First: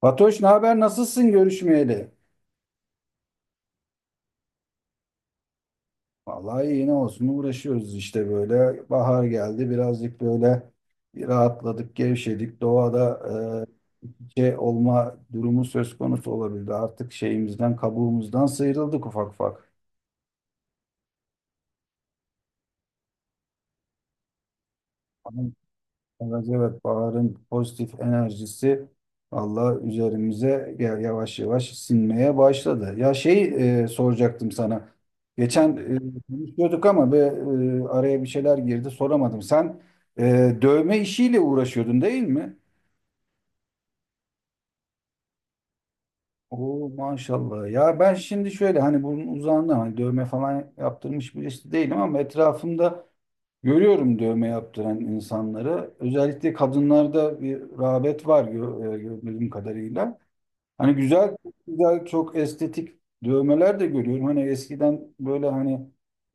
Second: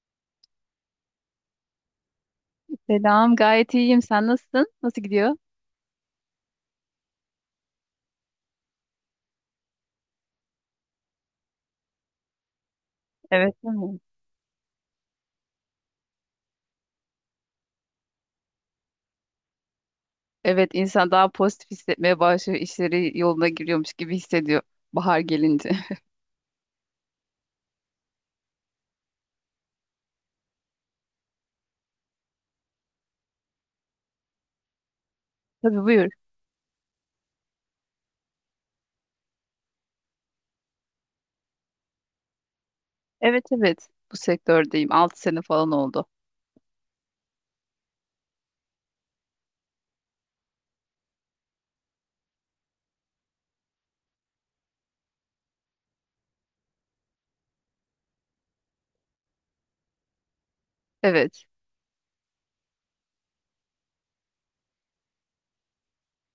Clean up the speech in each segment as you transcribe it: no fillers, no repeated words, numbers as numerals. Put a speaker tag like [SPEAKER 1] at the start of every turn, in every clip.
[SPEAKER 1] Fatoş, ne haber? Nasılsın görüşmeyeli?
[SPEAKER 2] Selam, gayet iyiyim. Sen nasılsın? Nasıl gidiyor?
[SPEAKER 1] Vallahi iyi ne olsun, uğraşıyoruz işte böyle. Bahar geldi, birazcık böyle bir rahatladık, gevşedik. Doğada
[SPEAKER 2] Evet, değil mi?
[SPEAKER 1] şey olma durumu söz konusu olabildi. Artık şeyimizden, kabuğumuzdan sıyrıldık ufak ufak.
[SPEAKER 2] Evet, insan daha pozitif hissetmeye başlıyor. İşleri yoluna giriyormuş gibi hissediyor bahar gelince.
[SPEAKER 1] Evet, evet, baharın pozitif enerjisi Allah üzerimize yavaş yavaş sinmeye başladı. Ya şey, soracaktım sana. Geçen
[SPEAKER 2] Tabii, buyur.
[SPEAKER 1] konuşuyorduk ama araya bir şeyler girdi, soramadım. Sen dövme işiyle uğraşıyordun, değil mi?
[SPEAKER 2] Evet, evet. Bu sektördeyim. 6 sene falan oldu.
[SPEAKER 1] Oo, maşallah. Ya ben şimdi şöyle, hani bunun uzağında, hani dövme falan yaptırmış birisi değilim, ama etrafımda görüyorum dövme yaptıran insanları. Özellikle kadınlarda bir rağbet var, gördüğüm kadarıyla. Hani güzel,
[SPEAKER 2] Evet,
[SPEAKER 1] güzel, çok estetik dövmeler de görüyorum. Hani eskiden böyle, hani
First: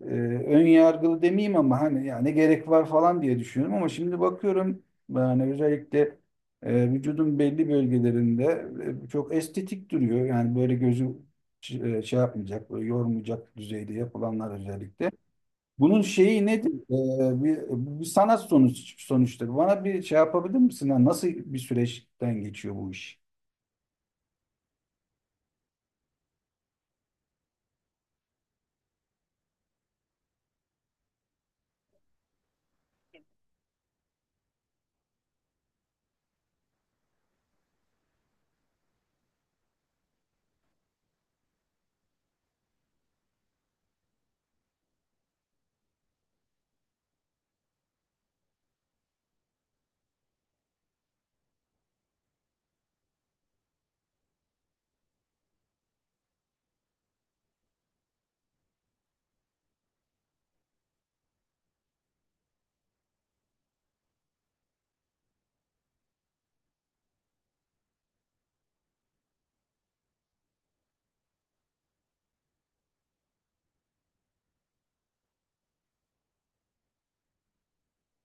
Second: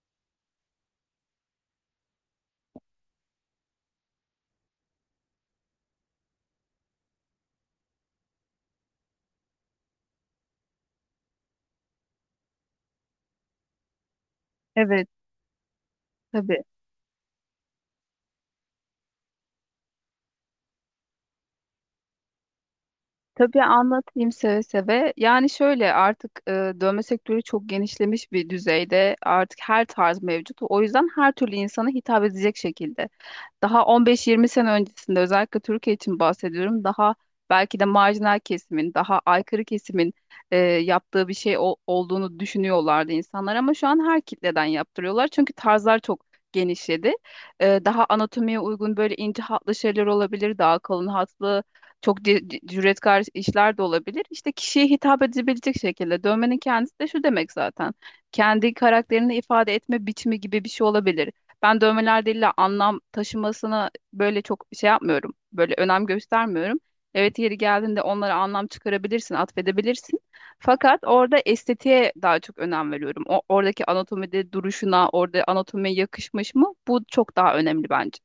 [SPEAKER 1] e, ön yargılı demeyeyim ama hani ya ne gerek var falan diye düşünüyorum, ama şimdi bakıyorum yani, özellikle vücudun belli bölgelerinde çok estetik duruyor. Yani böyle gözü şey yapmayacak, böyle yormayacak düzeyde yapılanlar
[SPEAKER 2] evet.
[SPEAKER 1] özellikle. Bunun şeyi
[SPEAKER 2] Tabii.
[SPEAKER 1] nedir? Bir sanat sonuçtur. Bana bir şey yapabilir misin? Yani nasıl bir süreçten geçiyor bu iş?
[SPEAKER 2] Tabii anlatayım seve seve. Yani şöyle artık dövme sektörü çok genişlemiş bir düzeyde. Artık her tarz mevcut. O yüzden her türlü insana hitap edecek şekilde. Daha 15-20 sene öncesinde özellikle Türkiye için bahsediyorum. Daha belki de marjinal kesimin, daha aykırı kesimin yaptığı bir şey olduğunu düşünüyorlardı insanlar ama şu an her kitleden yaptırıyorlar. Çünkü tarzlar çok genişledi. Daha anatomiye uygun böyle ince hatlı şeyler olabilir, daha kalın hatlı çok cüretkar işler de olabilir. İşte kişiye hitap edebilecek şekilde dövmenin kendisi de şu demek zaten. Kendi karakterini ifade etme biçimi gibi bir şey olabilir. Ben dövmeler değil de anlam taşımasına böyle çok şey yapmıyorum. Böyle önem göstermiyorum. Evet, yeri geldiğinde onlara anlam çıkarabilirsin, atfedebilirsin. Fakat orada estetiğe daha çok önem veriyorum. Oradaki anatomide duruşuna, orada anatomiye yakışmış mı? Bu çok daha önemli bence.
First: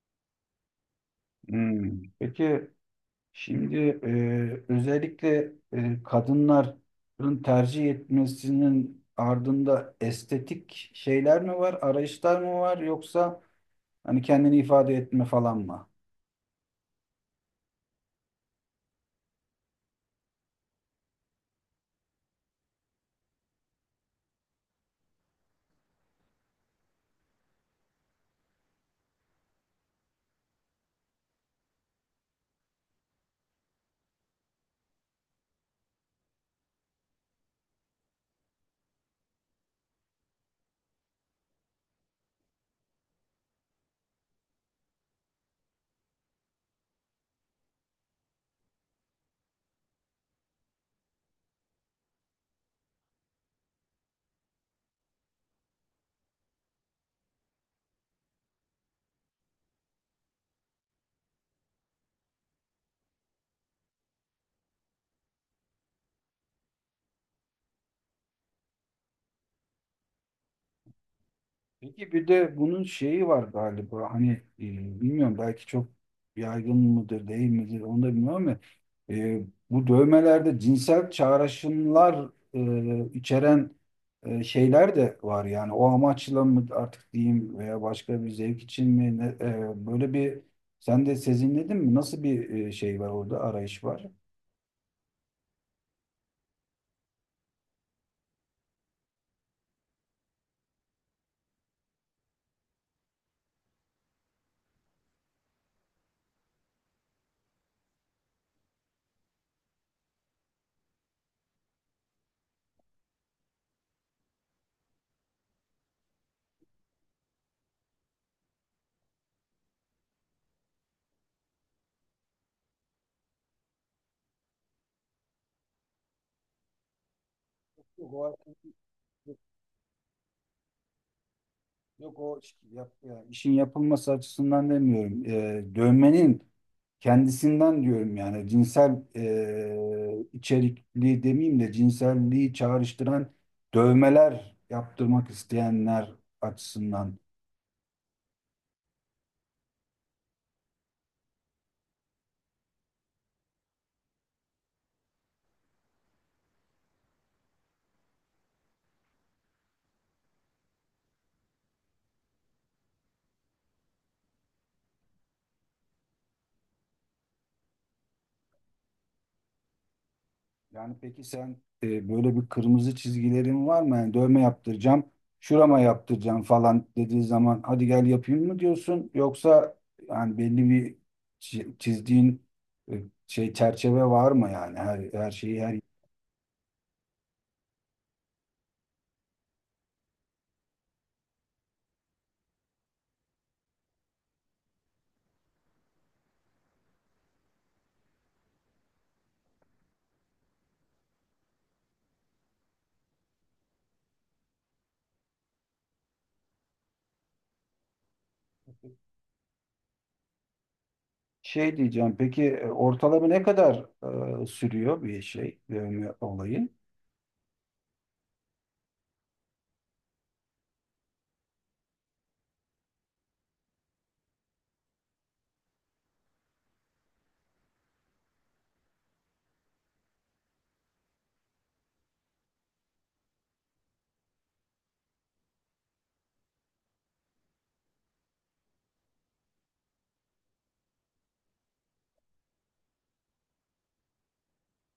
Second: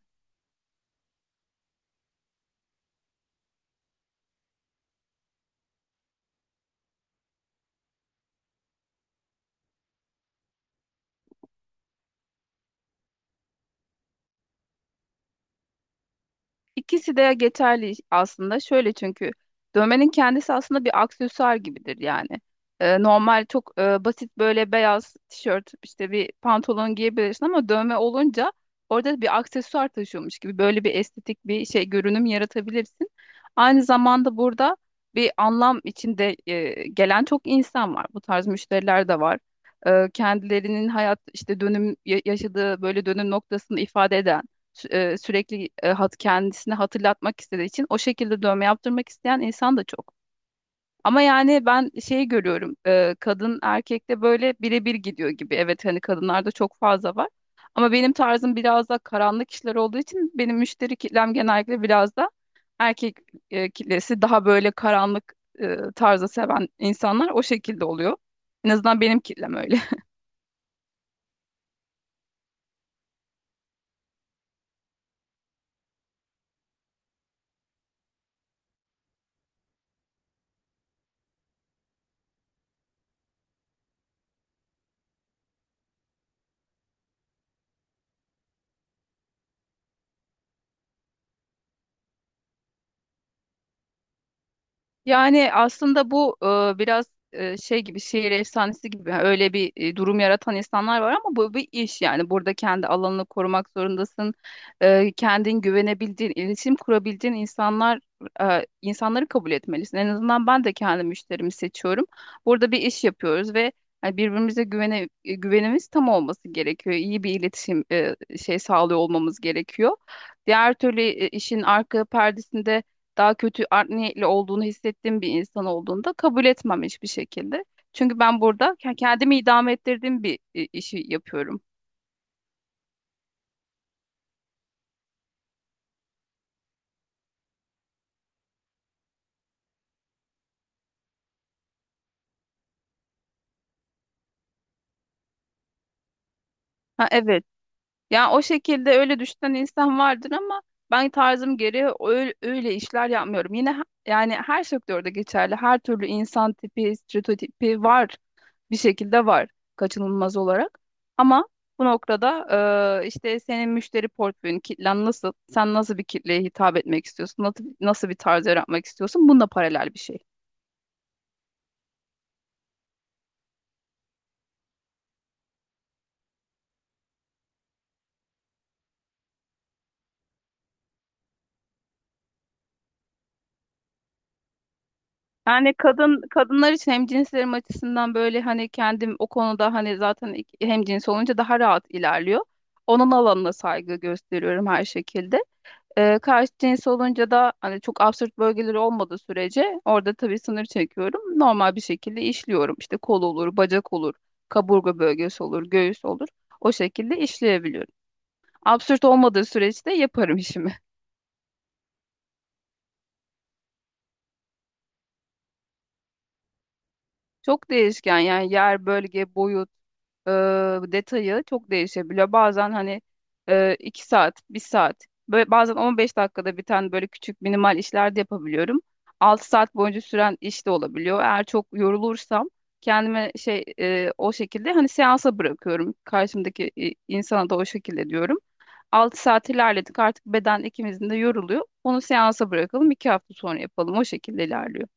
[SPEAKER 1] Hmm. Peki, şimdi özellikle kadınların tercih etmesinin ardında estetik şeyler mi var, arayışlar mı var, yoksa hani kendini ifade etme falan mı?
[SPEAKER 2] İkisi de geçerli aslında. Şöyle, çünkü dövmenin kendisi aslında bir aksesuar gibidir yani. Normal, çok basit, böyle beyaz tişört, işte bir pantolon giyebilirsin ama dövme olunca orada bir aksesuar taşıyormuş gibi böyle bir estetik, bir şey görünüm yaratabilirsin. Aynı zamanda burada bir anlam içinde gelen çok insan var. Bu tarz müşteriler de var. Kendilerinin hayat işte dönüm yaşadığı böyle dönüm noktasını ifade eden sürekli hat kendisini hatırlatmak istediği için o şekilde dövme yaptırmak isteyen insan da çok. Ama yani ben şeyi görüyorum, kadın erkekte böyle birebir gidiyor gibi. Evet, hani kadınlarda çok fazla var. Ama benim tarzım biraz da karanlık işler olduğu için benim müşteri kitlem genellikle biraz da erkek kitlesi, daha böyle karanlık tarzı seven insanlar, o şekilde oluyor. En azından benim kitlem öyle.
[SPEAKER 1] Peki bir de bunun şeyi var galiba, hani e, bilmiyorum, belki çok yaygın mıdır değil midir onu da bilmiyorum, ama e, bu dövmelerde cinsel çağrışımlar içeren şeyler de var, yani o amaçla mı artık diyeyim, veya başka bir zevk için mi, böyle bir sen de sezinledin mi, nasıl bir şey var orada, arayış var?
[SPEAKER 2] Yani aslında bu biraz şey gibi, şehir efsanesi gibi yani. Öyle bir durum yaratan insanlar var ama bu bir iş, yani burada kendi alanını korumak zorundasın. Kendin güvenebildiğin, iletişim kurabildiğin insanlar insanları kabul etmelisin. En azından ben de kendi müşterimi seçiyorum. Burada bir iş yapıyoruz ve hani birbirimize güvenimiz tam olması gerekiyor. İyi bir iletişim şey sağlıyor olmamız gerekiyor. Diğer türlü işin arka perdesinde daha kötü, art niyetli olduğunu hissettiğim bir insan olduğunda kabul etmem hiçbir şekilde.
[SPEAKER 1] Yok
[SPEAKER 2] Çünkü ben
[SPEAKER 1] o,
[SPEAKER 2] burada kendimi idame ettirdiğim bir işi yapıyorum.
[SPEAKER 1] yok, yani işin yapılması açısından demiyorum. Dövmenin kendisinden diyorum, yani cinsel içerikli demeyeyim de, cinselliği çağrıştıran dövmeler yaptırmak isteyenler
[SPEAKER 2] Ha
[SPEAKER 1] açısından.
[SPEAKER 2] evet. Ya, o şekilde öyle düşünen insan vardır ama ben tarzım gereği öyle işler yapmıyorum. Yine yani her sektörde geçerli. Her türlü insan tipi, stereotipi var. Bir şekilde var, kaçınılmaz olarak. Ama bu noktada işte senin müşteri portföyün, kitlen nasıl, sen nasıl bir kitleye hitap etmek istiyorsun, nasıl bir tarz yaratmak istiyorsun, bununla paralel bir şey.
[SPEAKER 1] Yani peki sen böyle bir kırmızı çizgilerin var mı? Yani dövme yaptıracağım, şurama yaptıracağım falan dediği zaman, hadi gel yapayım mı diyorsun? Yoksa yani belli bir çizdiğin şey, çerçeve var mı, yani her, her şeyi
[SPEAKER 2] Yani
[SPEAKER 1] her
[SPEAKER 2] kadınlar için, hemcinslerim açısından, böyle hani kendim o konuda, hani zaten hemcins olunca daha rahat ilerliyor. Onun alanına saygı gösteriyorum her şekilde. Karşı cins olunca da hani çok absürt bölgeleri olmadığı sürece orada tabii sınır çekiyorum. Normal bir şekilde işliyorum. İşte kol olur, bacak olur, kaburga bölgesi olur, göğüs olur. O şekilde işleyebiliyorum. Absürt olmadığı süreçte yaparım işimi.
[SPEAKER 1] Şey diyeceğim, peki ortalama ne kadar sürüyor bir şey, dövme olayı?
[SPEAKER 2] Çok değişken yani; yer, bölge, boyut, e, detayı çok değişebiliyor. Bazen hani 2 saat, bir saat, böyle, bazen 15 dakikada biten böyle küçük minimal işler de yapabiliyorum. 6 saat boyunca süren iş de olabiliyor. Eğer çok yorulursam kendime o şekilde hani seansa bırakıyorum. Karşımdaki insana da o şekilde diyorum. 6 saat ilerledik, artık beden ikimizin de yoruluyor. Onu seansa bırakalım, 2 hafta sonra yapalım. O şekilde ilerliyor.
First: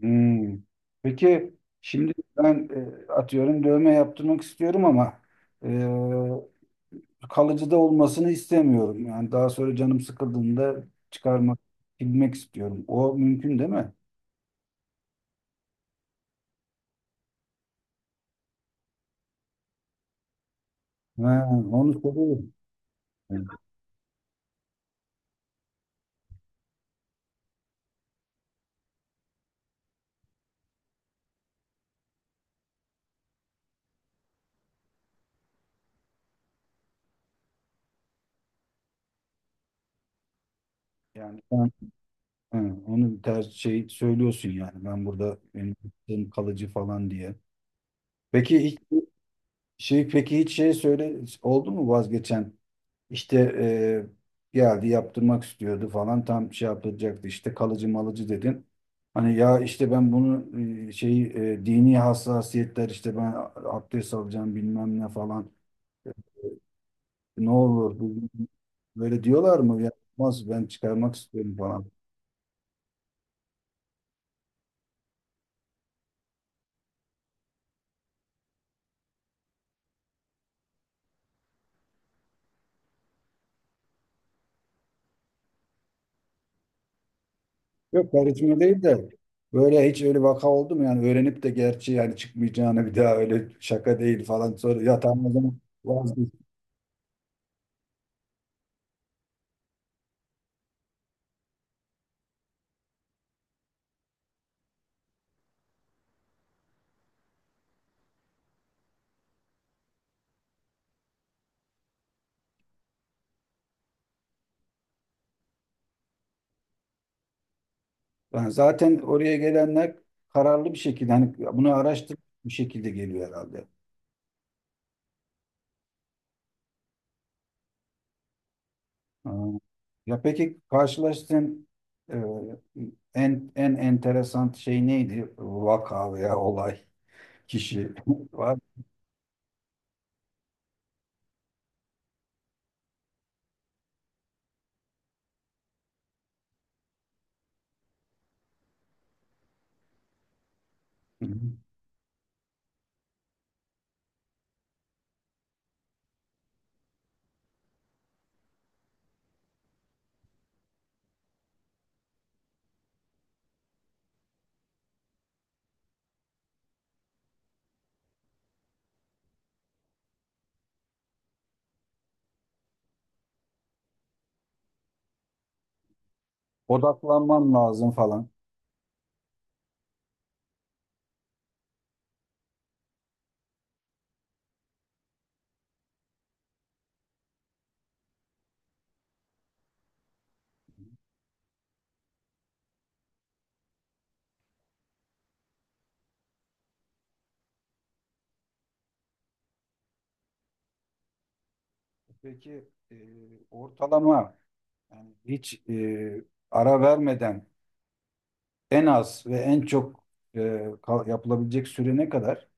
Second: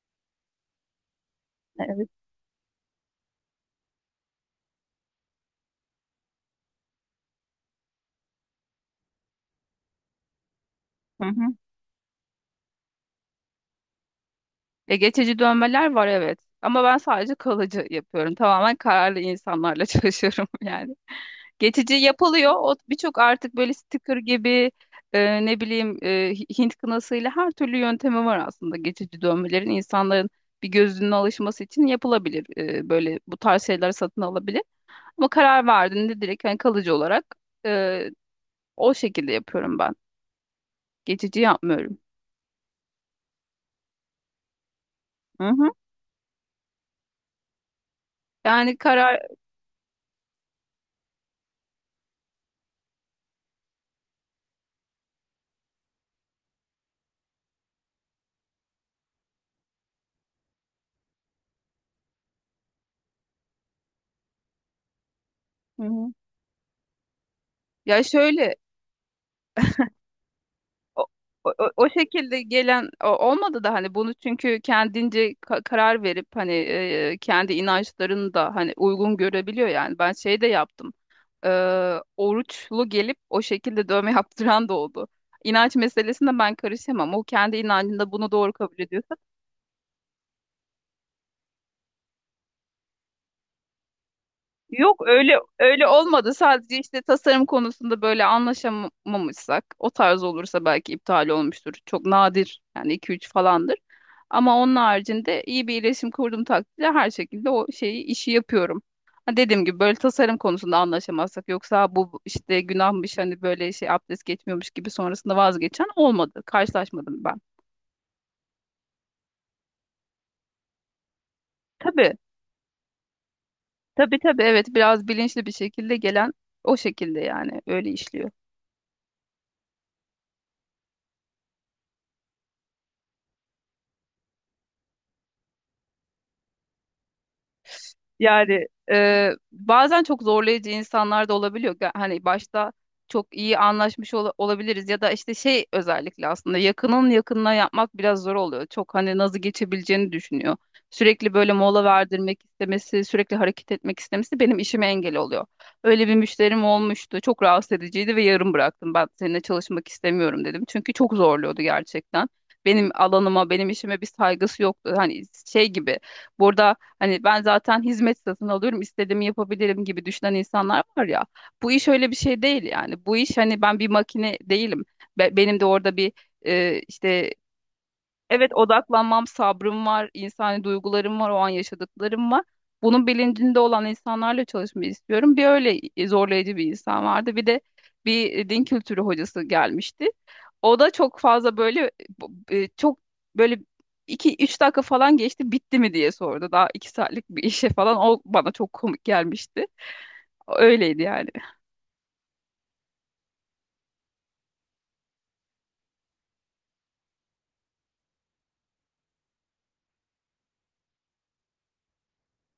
[SPEAKER 1] Hmm. Peki
[SPEAKER 2] Evet.
[SPEAKER 1] şimdi ben atıyorum, dövme yaptırmak istiyorum, ama kalıcı da olmasını istemiyorum. Yani daha sonra canım sıkıldığında çıkarmak, silmek istiyorum. O mümkün değil mi?
[SPEAKER 2] Ya, geçici dönmeler var evet. Ama ben sadece kalıcı yapıyorum. Tamamen kararlı insanlarla çalışıyorum yani.
[SPEAKER 1] Ha, onu
[SPEAKER 2] Geçici
[SPEAKER 1] soruyorum.
[SPEAKER 2] yapılıyor. O birçok, artık böyle sticker gibi, ne bileyim, Hint kınasıyla, her türlü yöntemi var aslında geçici dönmelerin. İnsanların bir gözünün alışması için yapılabilir. Böyle bu tarz şeyler satın alabilir. Ama karar verdiğinde direkt hani kalıcı olarak e, o şekilde yapıyorum ben. Geçici
[SPEAKER 1] Yani sen
[SPEAKER 2] yapmıyorum.
[SPEAKER 1] ha, onu ters şey söylüyorsun yani, ben burada
[SPEAKER 2] Hı hı.
[SPEAKER 1] benim yaptığım kalıcı falan diye. Peki
[SPEAKER 2] Yani
[SPEAKER 1] ilk
[SPEAKER 2] karar
[SPEAKER 1] Şey, peki hiç şey söyle oldu mu vazgeçen? İşte geldi, yaptırmak istiyordu falan, tam şey yaptıracaktı işte, kalıcı malıcı dedin. Hani ya işte, ben bunu şey dini hassasiyetler, işte ben abdest alacağım bilmem ne falan.
[SPEAKER 2] Hı
[SPEAKER 1] e,
[SPEAKER 2] hı.
[SPEAKER 1] Ne olur
[SPEAKER 2] Ya şöyle,
[SPEAKER 1] böyle diyorlar mı? Ya, olmaz, ben
[SPEAKER 2] o,
[SPEAKER 1] çıkarmak
[SPEAKER 2] o,
[SPEAKER 1] istiyorum falan.
[SPEAKER 2] o şekilde gelen olmadı da, hani bunu çünkü kendince karar verip hani kendi inançlarını da hani uygun görebiliyor yani. Ben şey de yaptım, E, oruçlu gelip o şekilde dövme yaptıran da oldu. İnanç meselesinde ben karışamam. O kendi
[SPEAKER 1] Yok
[SPEAKER 2] inancında bunu doğru
[SPEAKER 1] karizma
[SPEAKER 2] kabul
[SPEAKER 1] değil de,
[SPEAKER 2] ediyorsa.
[SPEAKER 1] böyle hiç öyle vaka oldu mu? Yani öğrenip de, gerçi yani çıkmayacağını bir daha, öyle şaka değil falan, sonra ya
[SPEAKER 2] Yok,
[SPEAKER 1] tamam o
[SPEAKER 2] öyle
[SPEAKER 1] zaman
[SPEAKER 2] öyle olmadı.
[SPEAKER 1] vazgeçtim.
[SPEAKER 2] Sadece işte tasarım konusunda böyle anlaşamamışsak, o tarz olursa belki iptal olmuştur. Çok nadir yani, iki üç falandır. Ama onun haricinde iyi bir iletişim kurduğum takdirde her şekilde o şeyi, işi yapıyorum. Ha, dediğim gibi böyle tasarım konusunda anlaşamazsak; yoksa bu işte günahmış, hani böyle şey, abdest geçmiyormuş gibi sonrasında vazgeçen olmadı. Karşılaşmadım ben.
[SPEAKER 1] Yani zaten oraya gelenler kararlı bir şekilde hani bunu
[SPEAKER 2] Tabii,
[SPEAKER 1] araştırıp bir şekilde geliyor herhalde.
[SPEAKER 2] tabii tabii evet, biraz bilinçli bir şekilde gelen o şekilde yani, öyle işliyor.
[SPEAKER 1] Ha. Ya peki karşılaştığın e, en en enteresan şey neydi? Vaka veya olay, kişi var.
[SPEAKER 2] Yani bazen çok zorlayıcı insanlar da olabiliyor. Hani başta çok iyi anlaşmış olabiliriz ya da işte şey, özellikle aslında yakının yakınına yapmak biraz zor oluyor. Çok hani nazı geçebileceğini düşünüyor.
[SPEAKER 1] Hı hı.
[SPEAKER 2] Sürekli böyle mola verdirmek istemesi, sürekli hareket etmek istemesi benim işime engel oluyor. Öyle bir müşterim olmuştu. Çok rahatsız ediciydi ve yarım bıraktım. Ben seninle çalışmak istemiyorum dedim. Çünkü çok zorluyordu gerçekten. Benim alanıma, benim işime bir saygısı yoktu. Hani şey gibi. Burada hani ben zaten hizmet satın alıyorum, istediğimi yapabilirim gibi düşünen insanlar var ya. Bu iş öyle bir şey değil yani. Bu iş hani, ben bir makine değilim. Benim de orada bir işte.
[SPEAKER 1] Odaklanman lazım falan.
[SPEAKER 2] Evet, odaklanmam, sabrım var, insani duygularım var, o an yaşadıklarım var. Bunun bilincinde olan insanlarla çalışmayı istiyorum. Bir öyle zorlayıcı bir insan vardı. Bir de bir din kültürü hocası gelmişti. O da çok fazla böyle çok böyle iki üç dakika falan geçti, bitti mi diye sordu. Daha 2 saatlik bir işe falan, o bana çok komik gelmişti. Öyleydi yani.
[SPEAKER 1] Peki ortalama yani, hiç ara vermeden en az ve en çok yapılabilecek süre ne kadar?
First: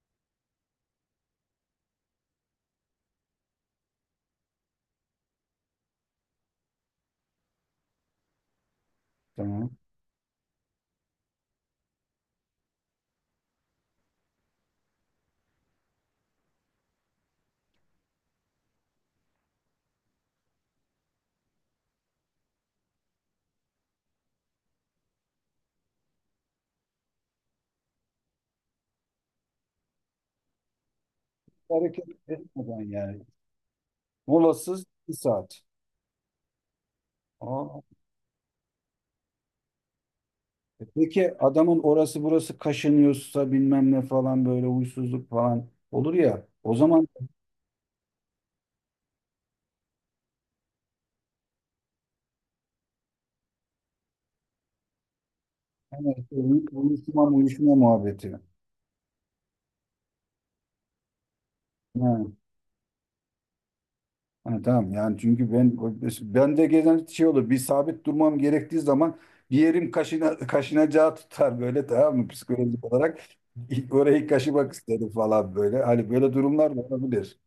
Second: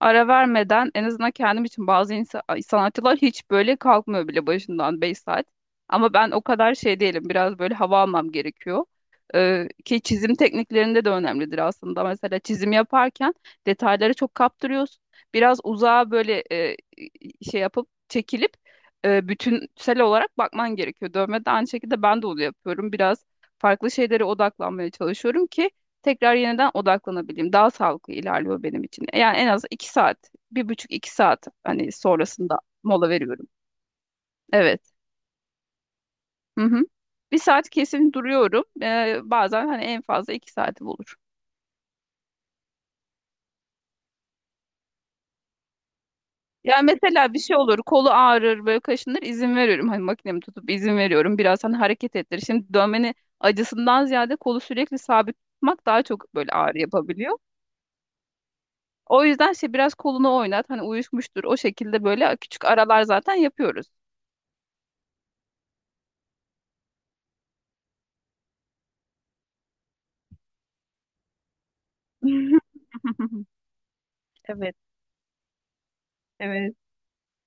[SPEAKER 2] Ara vermeden en azından kendim için, bazı sanatçılar hiç böyle kalkmıyor bile başından, 5 saat. Ama ben o kadar şey değilim. Biraz böyle hava almam gerekiyor.
[SPEAKER 1] Tamam.
[SPEAKER 2] Ki çizim tekniklerinde de önemlidir aslında. Mesela çizim yaparken detayları çok kaptırıyorsun. Biraz uzağa böyle şey yapıp çekilip bütünsel olarak bakman gerekiyor. Dövme de aynı şekilde, ben de onu yapıyorum. Biraz farklı şeylere odaklanmaya çalışıyorum ki tekrar yeniden odaklanabileyim. Daha sağlıklı ilerliyor benim için. Yani en az iki saat, bir buçuk iki saat hani
[SPEAKER 1] Hareket
[SPEAKER 2] sonrasında
[SPEAKER 1] etmeden
[SPEAKER 2] mola
[SPEAKER 1] yani,
[SPEAKER 2] veriyorum. Evet.
[SPEAKER 1] molasız bir saat.
[SPEAKER 2] Hı hı. Bir saat
[SPEAKER 1] Aa,
[SPEAKER 2] kesin duruyorum. Bazen hani en fazla iki saati bulur.
[SPEAKER 1] peki adamın orası burası kaşınıyorsa bilmem ne falan, böyle huysuzluk falan olur ya. O
[SPEAKER 2] Yani
[SPEAKER 1] zaman
[SPEAKER 2] mesela bir şey olur, kolu ağrır, böyle kaşınır, izin veriyorum. Hani makinemi tutup izin veriyorum. Biraz hani hareket ettir. Şimdi dövmenin acısından ziyade kolu sürekli sabit tutmak daha
[SPEAKER 1] yani
[SPEAKER 2] çok
[SPEAKER 1] işte
[SPEAKER 2] böyle ağrı
[SPEAKER 1] uyuşma
[SPEAKER 2] yapabiliyor.
[SPEAKER 1] uyuşma muhabbeti.
[SPEAKER 2] O yüzden şey, biraz kolunu oynat, hani uyuşmuştur. O şekilde
[SPEAKER 1] Ha,
[SPEAKER 2] böyle küçük aralar zaten yapıyoruz.
[SPEAKER 1] ha, tamam yani, çünkü ben de gelen şey olur, bir sabit durmam gerektiği zaman bir yerim kaşına, kaşınacağı tutar böyle, tamam mı, psikolojik olarak orayı kaşımak
[SPEAKER 2] Evet,
[SPEAKER 1] isterim falan böyle. Hani böyle
[SPEAKER 2] evet,
[SPEAKER 1] durumlar da olabilir.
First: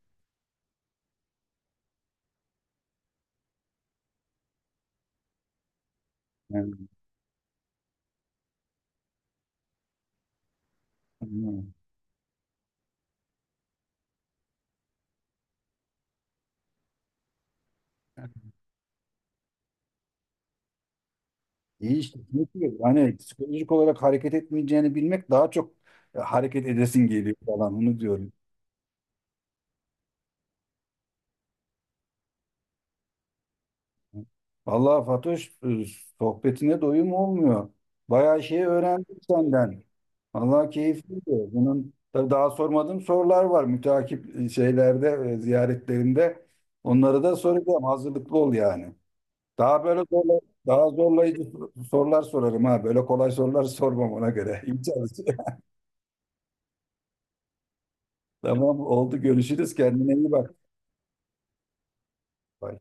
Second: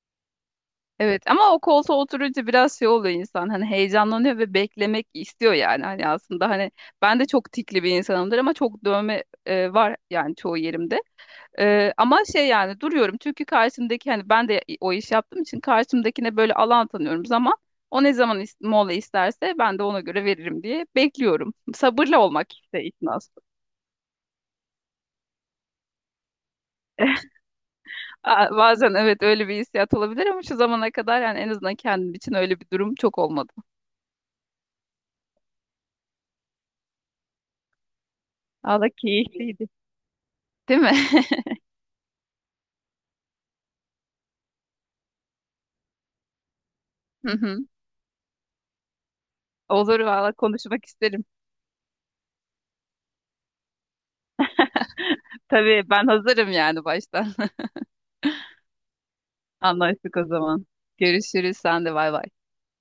[SPEAKER 2] evet. Ama o koltuğa oturunca biraz şey oluyor insan. Hani heyecanlanıyor ve beklemek istiyor yani. Hani aslında hani ben de çok tikli bir insanımdır ama çok dövme var yani, çoğu yerimde.
[SPEAKER 1] Yani,
[SPEAKER 2] Ama şey yani, duruyorum çünkü karşımdaki, hani ben de o iş yaptığım için karşımdakine böyle alan tanıyorum zaman. O ne zaman mola isterse ben de ona göre veririm diye bekliyorum.
[SPEAKER 1] İyi işte.
[SPEAKER 2] Sabırlı olmak
[SPEAKER 1] Çünkü
[SPEAKER 2] işte, işin
[SPEAKER 1] hani
[SPEAKER 2] aslı.
[SPEAKER 1] psikolojik olarak hareket etmeyeceğini bilmek, daha çok hareket edesin geliyor falan. Onu diyorum.
[SPEAKER 2] Aa, bazen evet öyle bir hissiyat olabilir ama şu zamana kadar, yani en azından kendim için öyle bir durum çok olmadı.
[SPEAKER 1] Vallahi Fatoş, sohbetine doyum olmuyor. Bayağı şey
[SPEAKER 2] Valla
[SPEAKER 1] öğrendim
[SPEAKER 2] keyifliydi.
[SPEAKER 1] senden. Vallahi
[SPEAKER 2] Değil mi?
[SPEAKER 1] keyifliydi. Bunun tabii daha sormadığım sorular var. Müteakip şeylerde, ziyaretlerinde. Onları
[SPEAKER 2] Hı
[SPEAKER 1] da
[SPEAKER 2] hı.
[SPEAKER 1] soracağım. Hazırlıklı ol yani. Daha
[SPEAKER 2] Olur,
[SPEAKER 1] böyle
[SPEAKER 2] valla konuşmak
[SPEAKER 1] daha
[SPEAKER 2] isterim.
[SPEAKER 1] zorlayıcı sorular sorarım ha. Böyle kolay sorular sormam, ona göre. İyi çalış.
[SPEAKER 2] Tabii, ben hazırım yani baştan.
[SPEAKER 1] Tamam oldu, görüşürüz, kendine
[SPEAKER 2] Anlaştık o
[SPEAKER 1] iyi bak.
[SPEAKER 2] zaman. Görüşürüz, sen de bay bay.
[SPEAKER 1] Bay.